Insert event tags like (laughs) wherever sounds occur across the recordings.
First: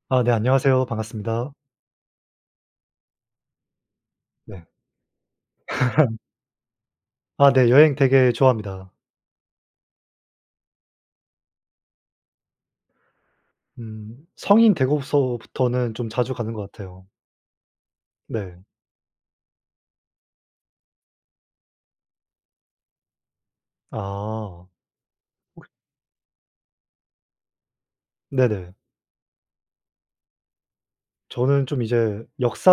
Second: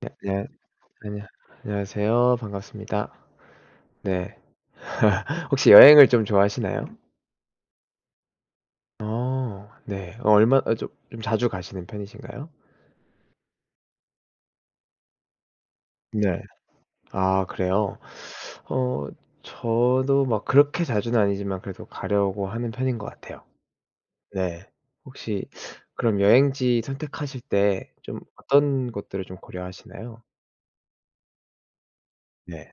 네 아 네 안녕 안녕하세요. 안녕 반갑습니다. 안녕하세요. 반갑습니다. 네. 네. (laughs) 혹시 여행을 좀 좋아하시나요? 아 네 여행 되게 좋아합니다. 어 네. 어 얼마 어 좀 자주 가시는 편이신가요? 성인 되고서부터는 좀 자주 네. 가는 것 같아요. 아 그래요? 네. 어 저도 막 그렇게 자주는 아니지만 그래도 가려고 하는 편인 것 같아요. 네. 아 혹시 그럼 여행지 선택하실 때 좀 네네. 어떤 것들을 좀 고려하시나요? 저는 좀 이제 네.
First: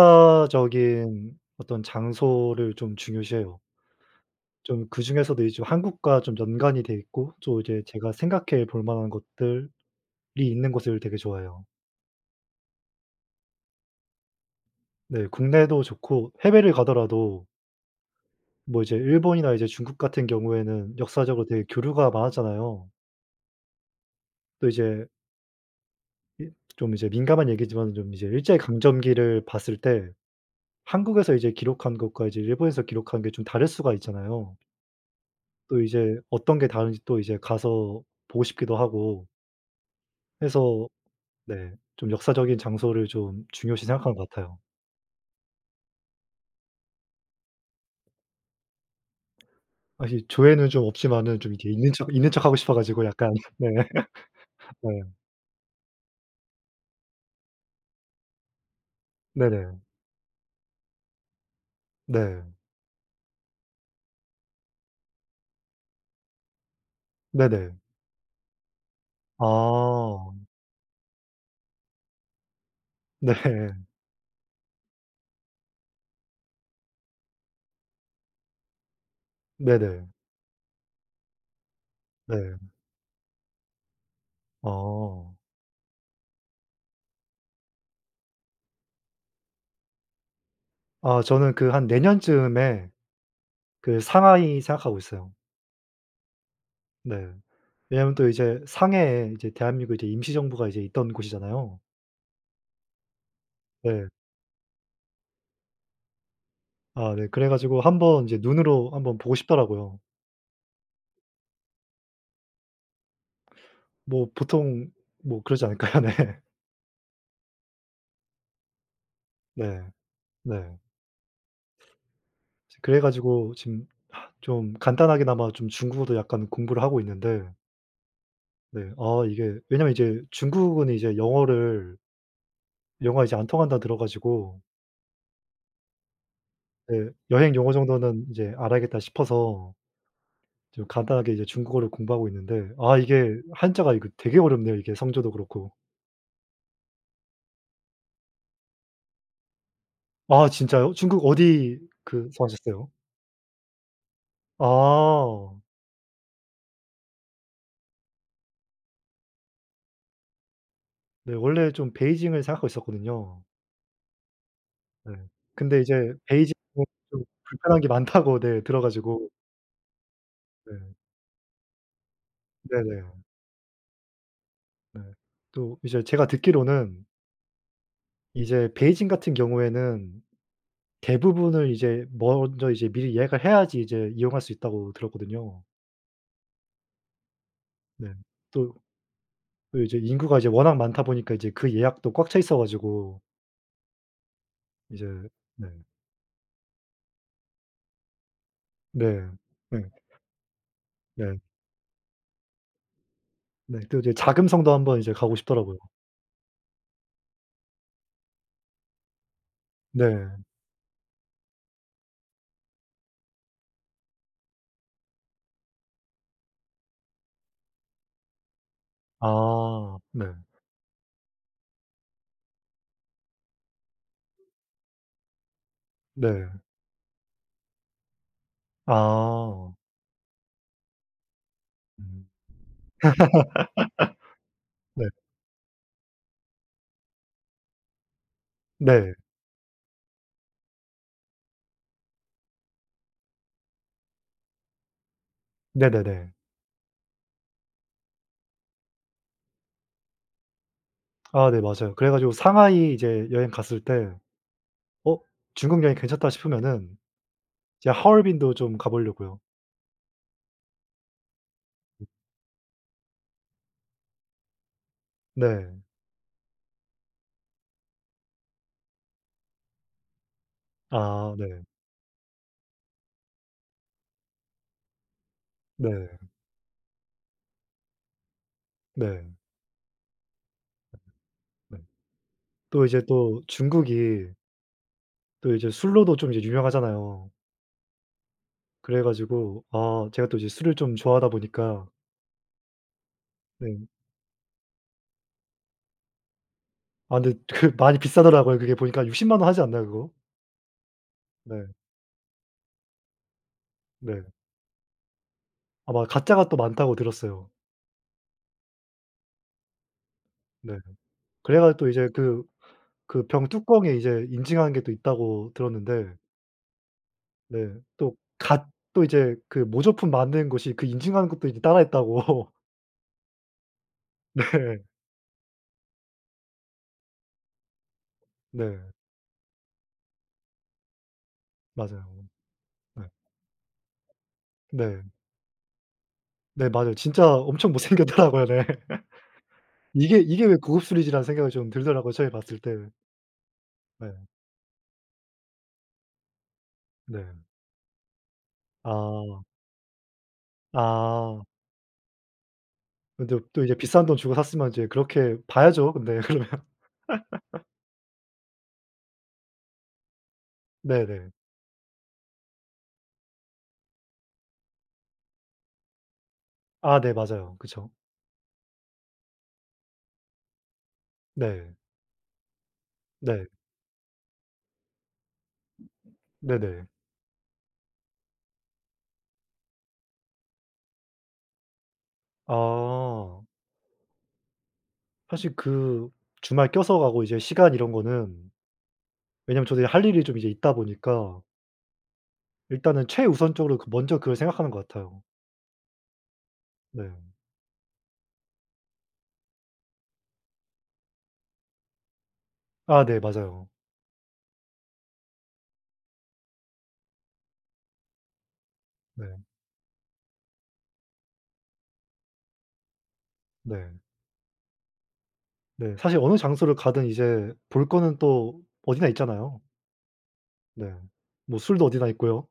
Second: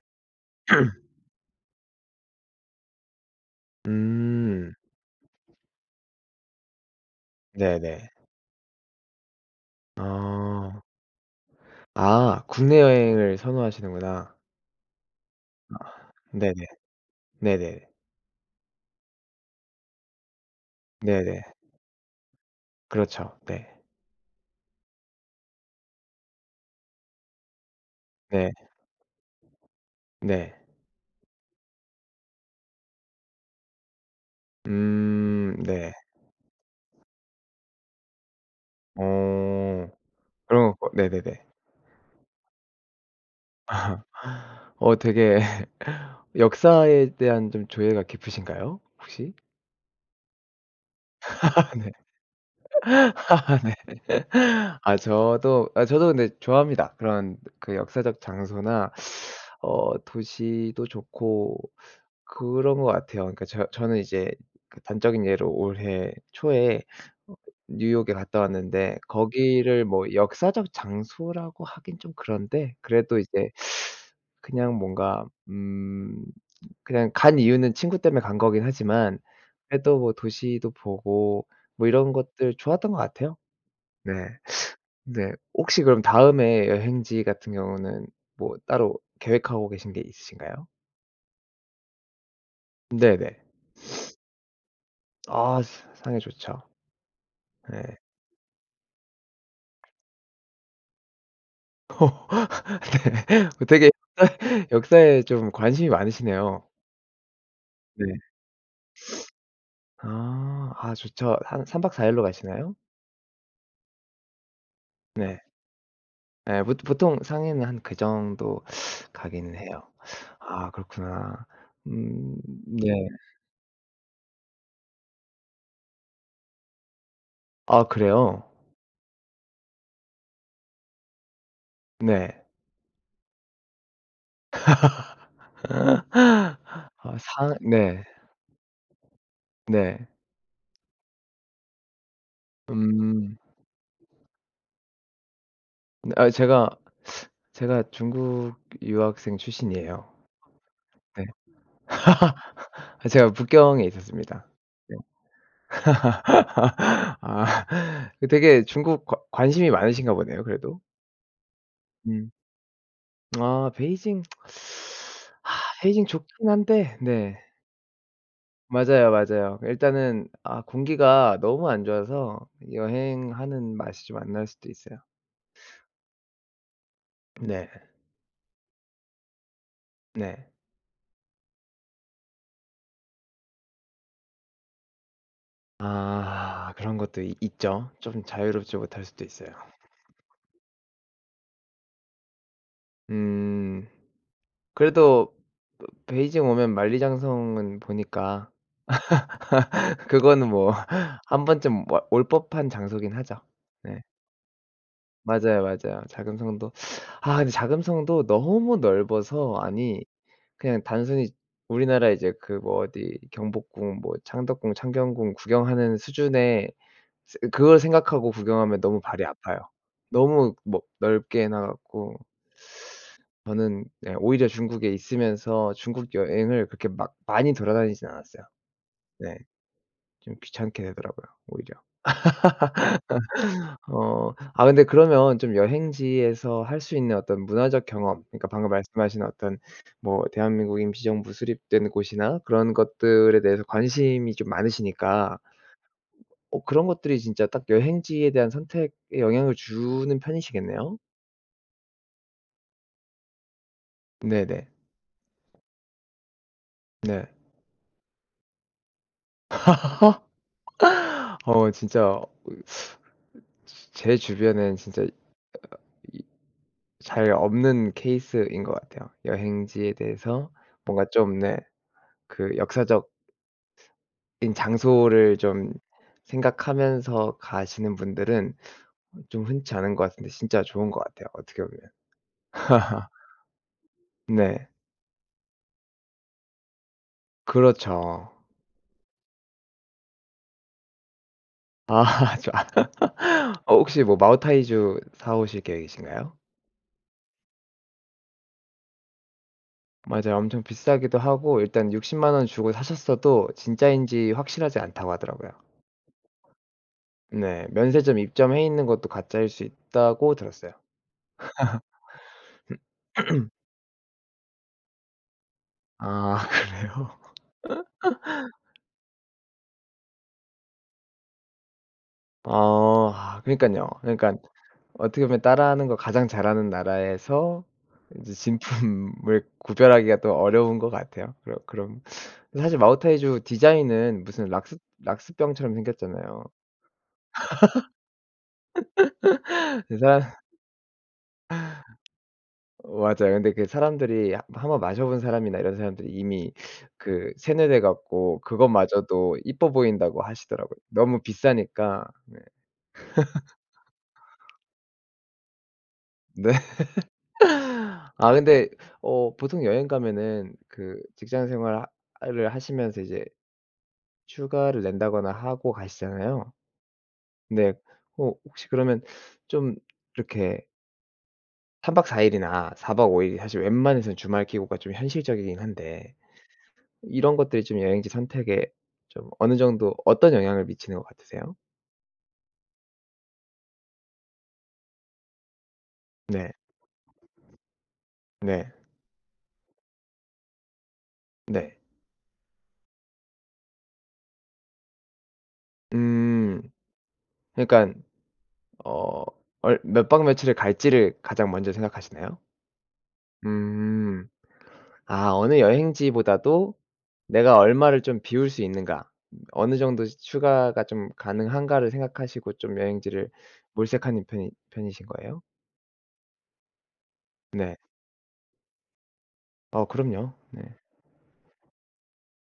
(clears throat) 어떤 장소를 좀 중요시해요. 음. 좀 그중에서도 이제 한국과 좀 연관이 돼 있고 또 이제 네네. 제가 생각해 볼 만한 것들이 있는 어. 곳을 되게 좋아해요. 아 국내 여행을 선호하시는구나. 네 국내도 좋고 네네. 해외를 가더라도 네네. 뭐 이제 일본이나 이제 중국 같은 경우에는 네네. 역사적으로 되게 교류가 많았잖아요. 그렇죠. 네. 또 이제 이 좀 이제 민감한 얘기지만 좀 이제 네. 일제강점기를 봤을 때 네. 한국에서 이제 기록한 것과 이제 일본에서 기록한 게 좀 다를 수가 있잖아요. 또 네. 이제 어떤 게 다른지 또 이제 가서 보고 싶기도 어 하고 그런 해서 거 네네네. 네 좀 역사적인 장소를 좀 중요시 생각하는 것 같아요. (laughs) 어 되게 역사에 대한 좀 조예가 깊으신가요? 혹시? 사실 조회는 좀 없지만은 좀 이렇게 있는 척 (laughs) 있는 척하고 싶어 가지고 약간 (laughs) 네. 네. 아 네. 저도 아 저도 근데 좋아합니다. 그런 그 역사적 장소나 네네. 어 도시도 좋고 네. 그런 것 같아요. 그러니까 저는 이제 그 단적인 예로 올해 초에 어 네네. 뉴욕에 갔다 왔는데, 거기를 뭐 아. 역사적 장소라고 하긴 좀 그런데, 그래도 네. 이제 (laughs) 그냥 뭔가 그냥 간 이유는 친구 때문에 간 거긴 하지만 그래도 네네. 뭐 도시도 보고 뭐 이런 네. 것들 좋았던 것 같아요. 네. 네. 어. 혹시 그럼 다음에 여행지 같은 경우는 뭐 따로 계획하고 계신 게 있으신가요? 아 저는 그 한 내년쯤에 네네. 그 상하이 생각하고 있어요. 아 사 상해 좋죠. 네. 네. 왜냐하면 또 이제 상해에 이제 대한민국 이제 임시정부가 이제 있던 곳이잖아요. (laughs) 네. 그 되게 네. 역사에 좀 관심이 많으시네요. 아 네. 그래 가지고 네. 한번 이제 눈으로 한번 보고 싶더라고요. 아. 아 좋죠. 한 3박 4 일로 가시나요? 뭐 보통 네. 뭐 그러지 않을까요? (laughs) 네. 예. 보 보통 상해는 한 그 정도 가기는 네. 해요. 아 네. 그렇구나. 음 네. 그래 가지고 지금 좀 간단하게나마 좀 중국어도 약간 공부를 하고 있는데 아 그래요? 네 아 이게 왜냐면 이제 중국은 이제 영어를 네. 영어가 이제 안 통한다 들어 가지고 (gasps) 네 아 '여행 상 용어 네. 정도는 이제 알아야겠다.' 싶어서 네. 지금 간단하게 이제 중국어를 공부하고 있는데 아 음. 이게 한자가 이거 되게 어렵네요 이게 성조도 그렇고. 네 아 제가 중국 유학생 출신이에요. 아 진짜요? 중국 네. 어디 그 사셨어요? 아 제가 북경에 있었습니다. 네. 아. (laughs) 아 그 되게 중국 관 관심이 많으신가 보네요 그래도. 네 원래 좀 음. 베이징을 생각하고 있었거든요. 아 베이징 네. 아 근데 베이징 이제 좋긴 베이징은 한데 좀 네. 불편한 게 많다고 네 들어 맞아요, 가지고 맞아요. 일단은 아 네. 공기가 너무 안 좋아서 네네. 여행하는 맛이 좀 안 날 수도 있어요. 네. 또 이제 제가 듣기로는 네. 이제 베이징 같은 경우에는 네. 대부분을 이제 먼저 이제 미리 예약을 해야지 이제 이용할 수 있다고 들었거든요. 아 그런 것도 있 있죠. 네. 좀 또 자유롭지 못할 수도 있어요. 그 이제 인구가 이제 워낙 많다 보니까 이제 그 예약도 꽉 차 있어 가지고 음. 이제 그래도 네. 베이징 오면 만리장성은 보니까 네. 네. (laughs) 그거는 뭐 (laughs) 네. 한 번쯤 와 올 법한 장소긴 하죠. 네. 또 네. 이제 자금성도 한번 이제 가고 맞아요, 싶더라고요. 맞아요. 자금성도 (sniffs) 아 근데 자금성도 너무 넓어서 아니 네. 그냥 단순히 우리나라 이제 그 뭐 어디 경복궁 뭐 창덕궁, 창경궁 구경하는 수준의 그걸 생각하고 구경하면 너무 발이 아파요. 아. 네. 너무 뭐 넓게 해놔 갖고 저는 네 오히려 중국에 있으면서 중국 네. 여행을 그렇게 막 많이 돌아다니진 않았어요. 네. 아. 좀 귀찮게 되더라고요 오히려. 음. 어 아 근데 네. 그러면 좀 여행지에서 할 수 있는 어떤 문화적 경험, 그러니까 방금 네. 말씀하신 어떤 뭐 대한민국 임시정부 수립된 곳이나 그런 것들에 대해서 관심이 좀 많으시니까 네네네. 어 그런 것들이 진짜 딱 여행지에 대한 선택에 영향을 주는 편이시겠네요? 아 네 맞아요. 그래 가지고 상하이 이제 여행 갔을 때 네네. '어 중국 여행 괜찮다.' 싶으면은 네. 이제 하얼빈도 좀 가 보려고요. (laughs) 어 진짜 제 주변엔 진짜 네. 잘 없는 케이스인 것 같아요. 여행지에 대해서 뭔가 아 좀 네 네. 그 역사적인 장소를 좀 네. 생각하면서 가시는 분들은 네. 좀 흔치 않은 것 같은데 진짜 좋은 것 같아요 어떻게 네. 보면. 또 이제 또 중국이 네. 또 이제 술로도 좀 이제 유명하잖아요. 그렇죠. 그래 가지고 아 제가 또 이제 술을 좀 좋아하다 보니까 아 (laughs) 좋아. 어 네. 혹시 뭐 마오타이주 사 오실 계획이신가요? 아 근데 (laughs) 그 많이 비싸더라고요. 그게 보니까 60만원 하지 않나요 그거? 맞아요. 엄청 비싸기도 하고 네. 일단 60만 원 주고 사셨어도 네. 진짜인지 확실하지 않다고 하더라고요. 아마 가짜가 또 많다고 들었어요. 네. 면세점 입점해 있는 것도 가짜일 수 있다고 들었어요. 네. 그래 가 또 이제 그 병 뚜껑에 이제 인증한 게 또 있다고 들었는데 아 (laughs) 그래요? 네 또 갓 또 이제 그 모조품 만든 곳이 그 인증하는 것도 이제 따라했다고. 어 아 그니깐요. (laughs) 그러니깐 네. 어떻게 보면 따라하는 거 가장 잘하는 나라에서 이제 네. 진품을 (laughs) 구별하기가 또 어려운 것 같아요. 그럼 그럼 맞아요. 사실 네. 마오타이주 디자인은 무슨 락스 네. 락스병처럼 생겼잖아요. 네 맞아요. 진짜 엄청 못생겼더라고요. 네. (laughs) 그 이게, 사람 이게 왜 (laughs) 고급 술이지라는 생각이 좀 들더라고요 처음에 봤을 때. 맞아요. 근데 그 네. 사람들이 하 한번 마셔 본 사람이나 이런 사람들이 이미 네. 그 세뇌돼 갖고 그것마저도 아. 이뻐 보인다고 하시더라고요. 너무 아. 비싸니까. 네. 근데 또 이제 비싼 돈 주고 샀으면 이제 그렇게 봐야죠 근데 (laughs) 그러면. 네. 아 근데 어 보통 여행 가면은 그 네네. 직장 생활 을 하시면서 이제 휴가를 낸다거나 하고 가시잖아요. 아 네 맞아요. 근데 그쵸. 어 혹시 그러면 좀 이렇게 네. 3박 4 일이나 4박 5 일이 네. 사실 웬만해서는 주말 기고가 좀 현실적이긴 한데 네네. 이런 것들이 좀 여행지 선택에 좀 어느 정도 어떤 영향을 미치는 것 같으세요? 아. 사실 그 네. 주말 껴서 가고 이제 시간 이런 거는 네. 왜냐면 저도 이제 할 일이 좀 이제 있다 보니까 네. 일단은 최우선적으로 그 먼저 그걸 생각하는 것 같아요. 음. 네. 그러니깐 어 얼 몇 박 며칠을 갈지를 가장 먼저 생각하시나요? 아 네 맞아요. 음. 아 어느 여행지보다도 "내가 얼마를 좀 비울 수 있는가. 네. 어느 정도 휴가가 좀 가능한가."를 생각하시고 좀 여행지를 네. 몰색하는 편이신 거예요? 네. 사실 어느 장소를 가든 이제 네. 볼 거는 또 어디나 있잖아요. 어 그럼요. 네. 네. 뭐 술도 어디나 있고요.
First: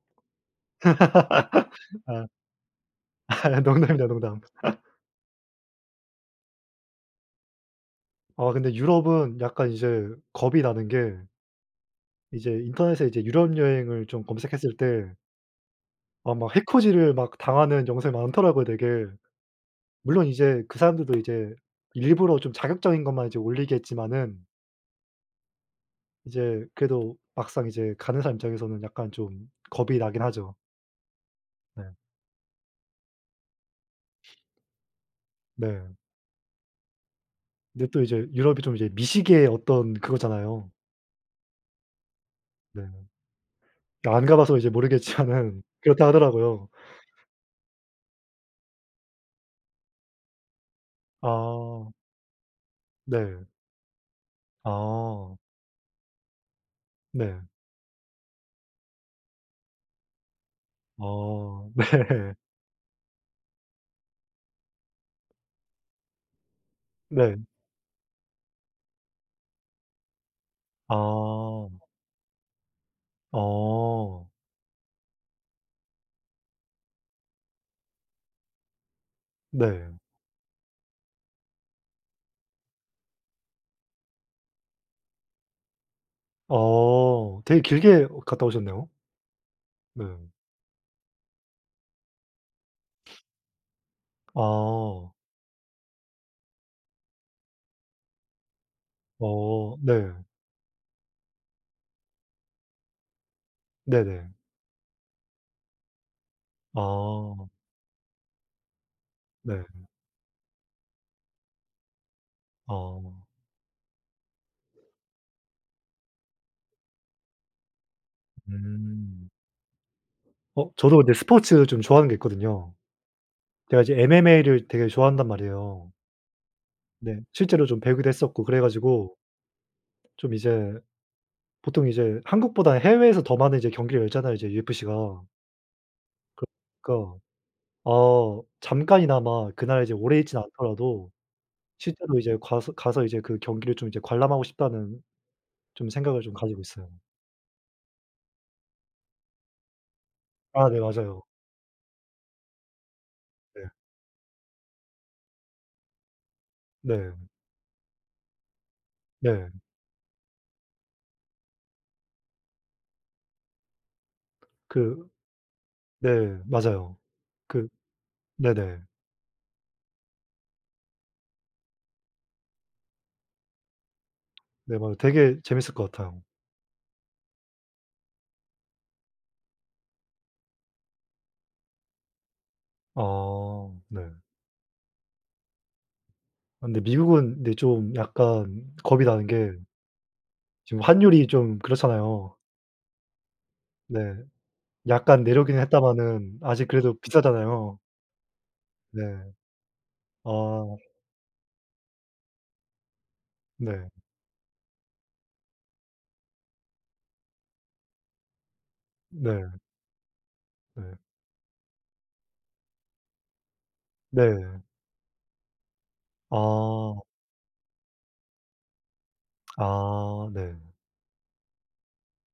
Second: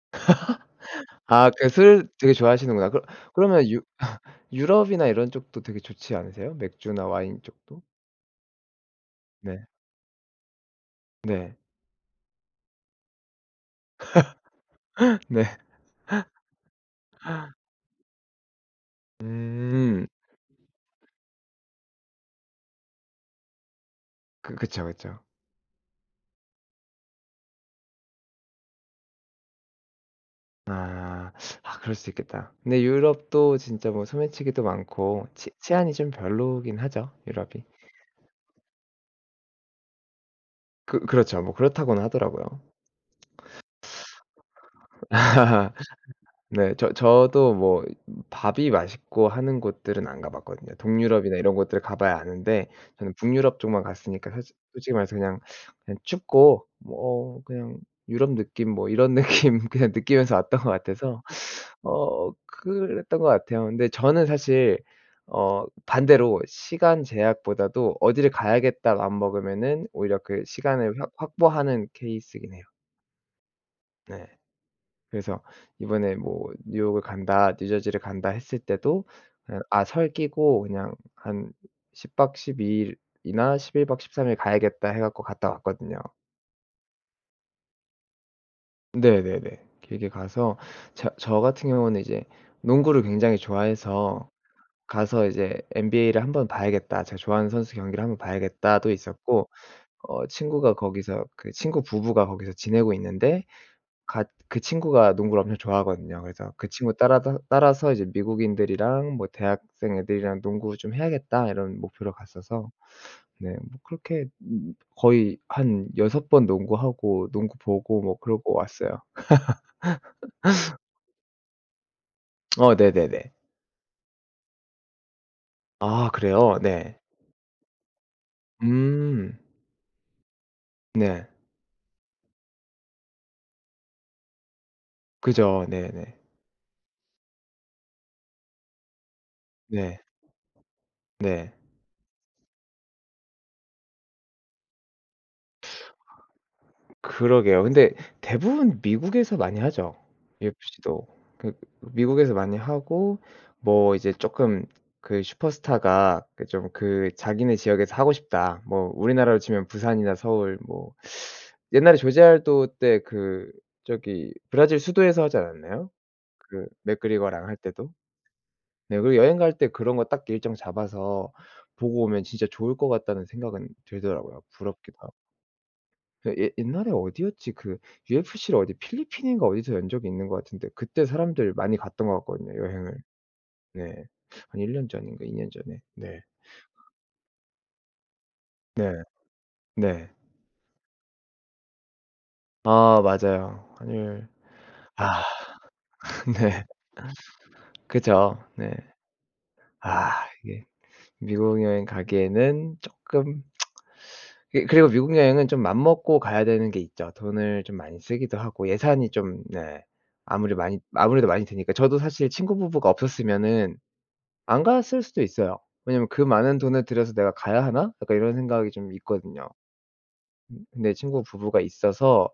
아 그 술 아 되게 좋아하시는구나. 그러 (laughs) 그러면 유 농담입니다, 농담. (laughs) 유럽이나 이런 쪽도 되게 좋지 않으세요? 맥주나 와인 쪽도? 아 근데 유럽은 네. 약간 이제 겁이 나는 게 네. 이제 인터넷에 이제 유럽 여행을 좀 검색했을 때 (laughs) 네. 아 막 해코지를 막 당하는 영상이 많더라고요 되게. 음. 물론 이제 그 사람들도 이제 일부러 좀 자극적인 것만 이제 올리겠지만은 그 그쵸, 그쵸. 이제 그래도 막상 이제 가는 사람 입장에서는 약간 좀 겁이 나긴 하죠. 아. 아 네. 그럴 수 있겠다. 근데 유럽도 진짜 뭐 소매치기도 많고 치 네. 치안이 좀 별로긴 하죠, 유럽이. 근데 또 이제 유럽이 좀 이제 미식의 어떤 그거잖아요. 그 그렇죠. 뭐 그렇다고는 하더라고요. 네. 안 가 봐서 이제 모르겠지만은 (laughs) 그렇다 하더라고요. 네. 저도 뭐 밥이 맛있고 하는 곳들은 안 가 봤거든요. 동유럽이나 이런 곳들을 아 가 봐야 아는데 저는 네. 북유럽 쪽만 갔으니까 사실 솔직히 말해서 아. 그냥, 그냥 춥고 뭐 네. 어 그냥 유럽 느낌 뭐 이런 느낌 (laughs) 그냥 느끼면서 왔던 것 같아서 어 (laughs) 어 네. 그랬던 것 같아요. 근데 저는 사실 어 반대로 시간 네. 제약보다도 어디를 가야겠다 마음 먹으면은 오히려 그 시간을 확 아. 확보하는 케이스이긴 해요. 어. 네. 그래서 이번에 뭐 뉴욕을 간다 뉴저지를 간다 했을 때도 그냥 아 네. 설 끼고 그냥 한 10박 12 일이나 11박 13일 가야겠다 해 갖고 갔다 왔거든요. 어 되게 길게 갔다 오셨네요. 네네네. 네. 길게 가서 저 같은 경우는 이제 농구를 굉장히 좋아해서 아. 가서 이제 "NBA를 한번 봐야겠다. 제가 좋아하는 선수 경기를 한번 봐야겠다."도 있었고 어 네. 어 친구가 거기서 그 친구 부부가 거기서 지내고 있는데 네네. 같 그 친구가 농구를 엄청 좋아하거든요. 그래서 그 친구 따라다 아 따라서 이제 "미국인들이랑 뭐 네. 대학생 애들이랑 농구 좀 해야겠다." 이런 목표로 갔어서 아. 네 뭐 그렇게 거의 한 여섯번 농구하고 농구 보고 뭐 그러고 왔어요. 음. 어 저도 근데 스포츠 좀 좋아하는 게 있거든요. 어 네네네. 제가 이제 MMA를 되게 좋아한단 말이에요. 아 그래요? 네. 네. 실제로 좀 배우기도 했었고 그래 가지고 음. 좀 이제 네. 보통 이제 한국보다 해외에서 더 많은 이제 경기를 열잖아요, 이제 UFC가. 그죠. 네네. 그러니까 어 잠깐이나마 그날 이제 네. 오래 있진 않더라도 네. 실제로 이제 가서 이제 그 경기를 좀 이제 관람하고 싶다는 좀 생각을 좀 가지고 있어요. 그러게요. 근데 대부분 미국에서 많이 하죠, 아 네 UFC도. 맞아요. 그 미국에서 많이 하고 네. 뭐 이제 쪼끔 그 슈퍼스타가 그 좀 그 네. 자기네 지역에서 하고 싶다. 뭐 우리나라로 네. 치면 부산이나 서울 뭐 옛날에 조제 알도 때 그 저기 브라질 그 수도에서 하지 않았나요? 네 그 맞아요. 맥그리거랑 할 그 때도? 네네. 네. 그리고 여행 갈 때 그런 거 딱 일정 잡아서 보고 오면 진짜 좋을 것 같다는 생각은 들더라고요, 네 맞아요. 부럽기도 하고. 되게 재밌을 것 같아요. 그 예 옛날에 어디였지? 그 UFC를 어디 필리핀인가 어디서 연 적이 있는 것 같은데 그때 사람들 많이 갔던 것 같거든요, 여행을. 아 네. 네. 한 1년 전인가 2년 전에. 네. 아 근데 미국은 근데 좀 약간 네. 겁이 나는 게 네. 지금 환율이 좀 그렇잖아요. 아 맞아요. 네. 환율 아 약간 내려오기는 (laughs) 했다마는 네. 아직 그래도 비싸잖아요. 그죠. 네. 네. 아 이게 아 미국 여행 가기에는 쪼끔 네. 예 그리고 미국 여행은 좀 맘먹고 가야 되는 게 있죠. 돈을 좀 많이 쓰기도 하고 예산이 좀 네. 네. 아무리 많이 네. 아무래도 많이 드니까. 저도 사실 친구 부부가 없었으면은 네. 안 갔을 수도 있어요. 왜냐면 "그 많은 돈을 아. 들여서 내가 가야 하나?" 약간 이런 생각이 좀 있거든요. 아 네. 근데 친구 부부가 있어서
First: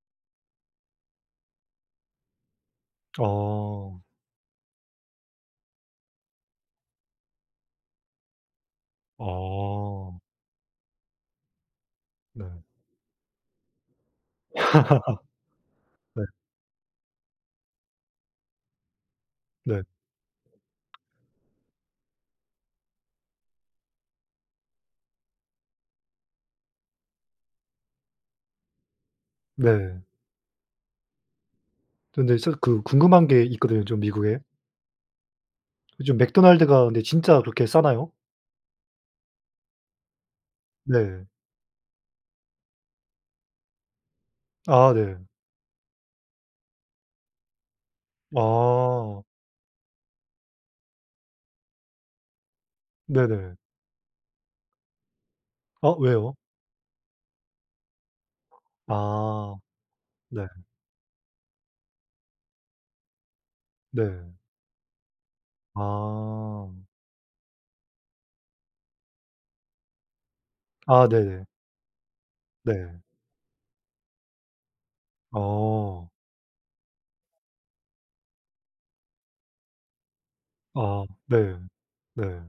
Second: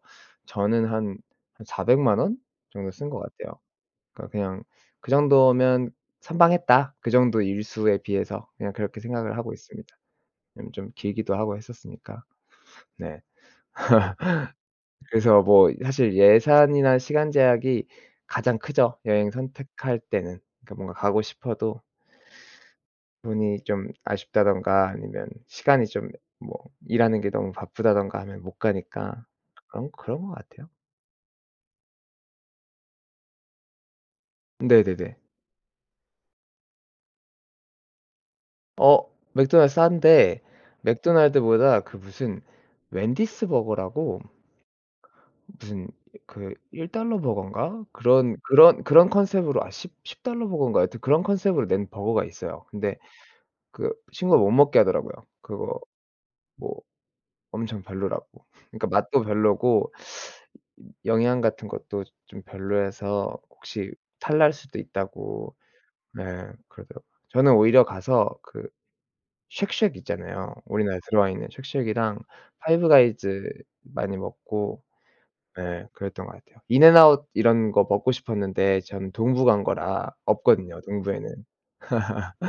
저는 한 한 400만 원 정도 쓴 것 같아요. 어. 그러니까 그냥 그 정도면 "선방했다." 그 정도 일수에 비해서 그냥 그렇게 생각을 하고 있습니다. 아. 왜냐면 좀 길기도 하고 했었으니까. 네. 네. (laughs) (laughs) 그래서 뭐 사실 네. 예산이나 시간 제약이 가장 크죠, 여행 네. 선택할 때는. 그러니까 뭔가 가고 싶어도 돈이 좀 아쉽다든가 아니면 시간이 좀 뭐 일하는 게 너무 바쁘다든가 하면 못 가니까 그런 네. 그런 것 같아요. 근데 진짜 그 궁금한 게 있거든요 좀 미국에. 네네네. 요즘 맥도날드가 근데 진짜 그렇게 싸나요? 어 맥도날드 싼데 네. 맥도날드보다 그 무슨 웬디스 버거라고 아 네. 무슨 그 $1 버거인가? 그런 아. 컨셉으로 아 10달러 버거인가? 하여튼 그런 컨셉으로 낸 버거가 있어요. 근데 네네. 그 친구가 못 먹게 하더라고요. 그거 아 왜요? 뭐 엄청 별로라고. 그러니까 맛도 아. 별로고 네. 영양 같은 것도 좀 별로여서 혹시 네. 탈날 수도 있다고 네 아. 그러더라고요. 저는 오히려 가서 그 쉑쉑 있잖아요. 우리나라에 아 들어와 네네. 있는 쉑쉑이랑 파이브 네. 가이즈 많이 먹고 예 어. 그랬던 것 같아요. 인앤아웃 이런 거 먹고 싶었는데 전 동부 간 거라 없거든요, 아 동부에는. 네. 네.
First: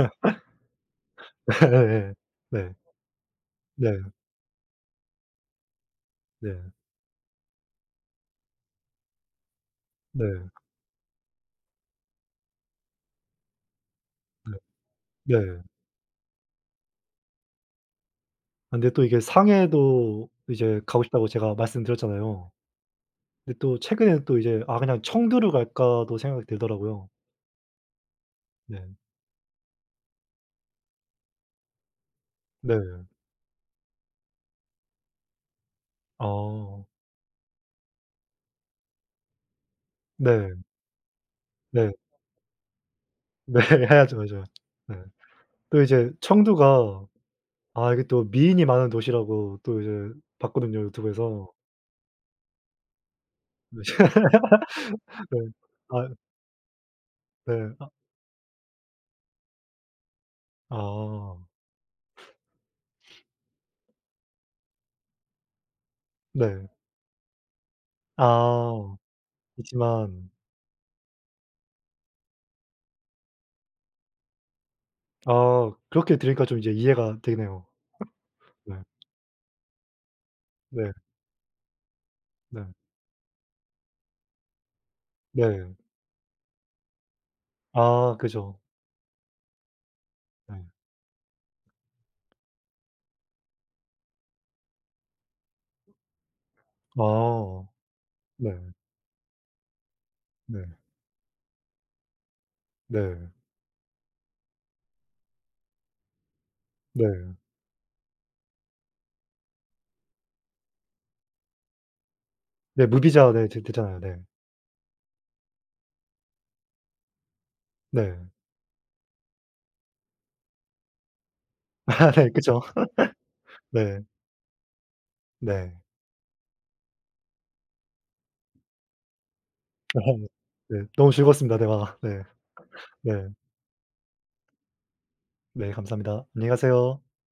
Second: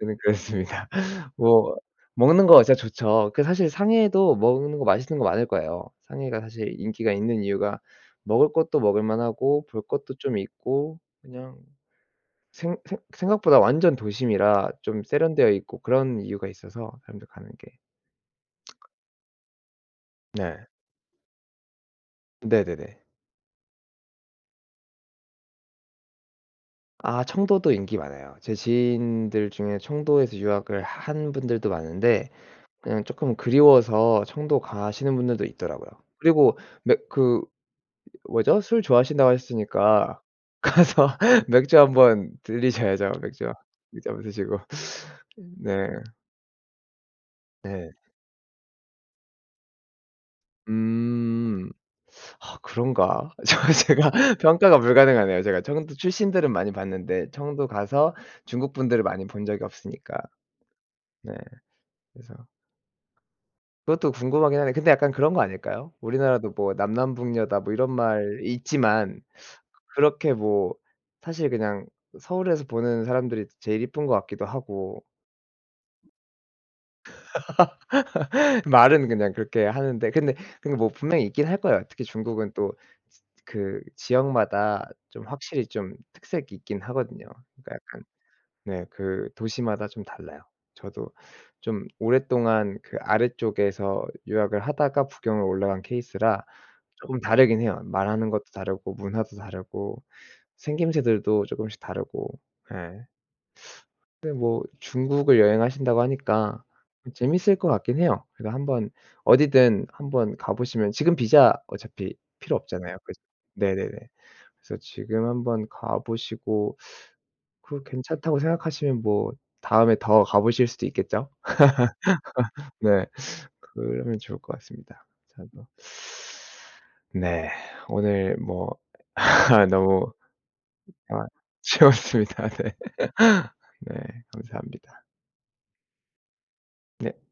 저는 그랬습니다. (laughs) (laughs) 뭐 예예. 먹는 거 네. 진짜 좋죠. 그 사실 네. 상해에도 먹는 거 맛있는 거 많을 거예요. 상해가 네. 사실 인기가 있는 이유가 먹을 것도 먹을 만하고 볼 것도 네. 좀 있고 그냥 생 생 생각보다 완전 네. 도심이라 좀 세련되어 네. 있고 그런 이유가 있어서 사람들 가는 게. 아 근데 또 이게 상해도 네. 이제 가고 싶다고 제가 말씀드렸잖아요. 네네네. 근데 또 최근에는 또 이제 '아 그냥 청두를 갈까.'도 생각이 들더라고요. 아 청도도 인기 많아요. 제 네. 지인들 중에 청도에서 유학을 한 분들도 많은데 네. 그냥 조금 그리워서 청도 가시는 분들도 있더라고요. 그리고 아. 매그 뭐죠? 술 좋아하신다고 하셨으니까 네. 가서 (laughs) 맥주 네. 한번 들리셔야죠. (laughs) 맥주 네. 맥주 해야죠, 한번 해야죠. 드시고. 네. 또 네. 이제 청두가 네. 아 이게 또 미인이 많은 도시라고 또 이제 봤거든요, 유튜브에서. 음. 아 그런가? (laughs) 저 제가 (laughs) (laughs) 평가가 네. 불가능하네요. 네. 제가 청도 아 출신들은 많이 봤는데 네. 청도 아 가서 중국 분들을 많이 본 적이 없으니까. 네. 아. 그래서 그것도 궁금하긴 하네. 근데 약간 그런 거 아닐까요? 우리나라도 네. 뭐 "남남북녀다." 뭐 이런 말이 아. 있지만 있지만 그렇게 뭐 사실 그냥 서울에서 보는 사람들이 제일 이쁜 것 같기도 하고 아 그렇게 들으니까 좀 이제 이해가 되네요. (laughs) 네. 말은 그냥 그렇게 하는데 근데 근데 뭐 네. 분명히 있긴 할 거예요. 특히 중국은 네. 또 지 그 지역마다 좀 확실히 네. 좀 특색이 있긴 하거든요. 그러니까 약간 아 그죠. 네 그 도시마다 좀 달라요. 네. 저도 좀 오랫동안 그 아래쪽에서 유학을 하다가 북경을 올라간 케이스라 조금 다르긴 아. 해요. 말하는 것도 네. 다르고 문화도 다르고 네. 생김새들도 조금씩 다르고. 예. 네. 근데 뭐 중국을 여행하신다고 하니까 네. 재밌을 것 같긴 해요. 그래서 한번 어디든 한번 가 보시면 지금 비자 어차피 필요 네 없잖아요. 그 무비자 네 되 네네네. 되잖아요. 네. 그래서 지금 한번 가 보시고 그 네. 괜찮다고 생각하시면 뭐 다음에 더 가 보실 수도 있겠죠? (laughs) 아 네. 그쵸. 네. 네. 그러면 좋을 것 같습니다. 저도 네. 네. 오늘 뭐 (laughs) (laughs) 아 너무 네. 네. 너무 아. 즐거웠습니다 (laughs) 대화. 네. 채웠습니다. 네. 네. 네. 감사합니다. 네. 감사합니다. 안녕히 가세요. 네.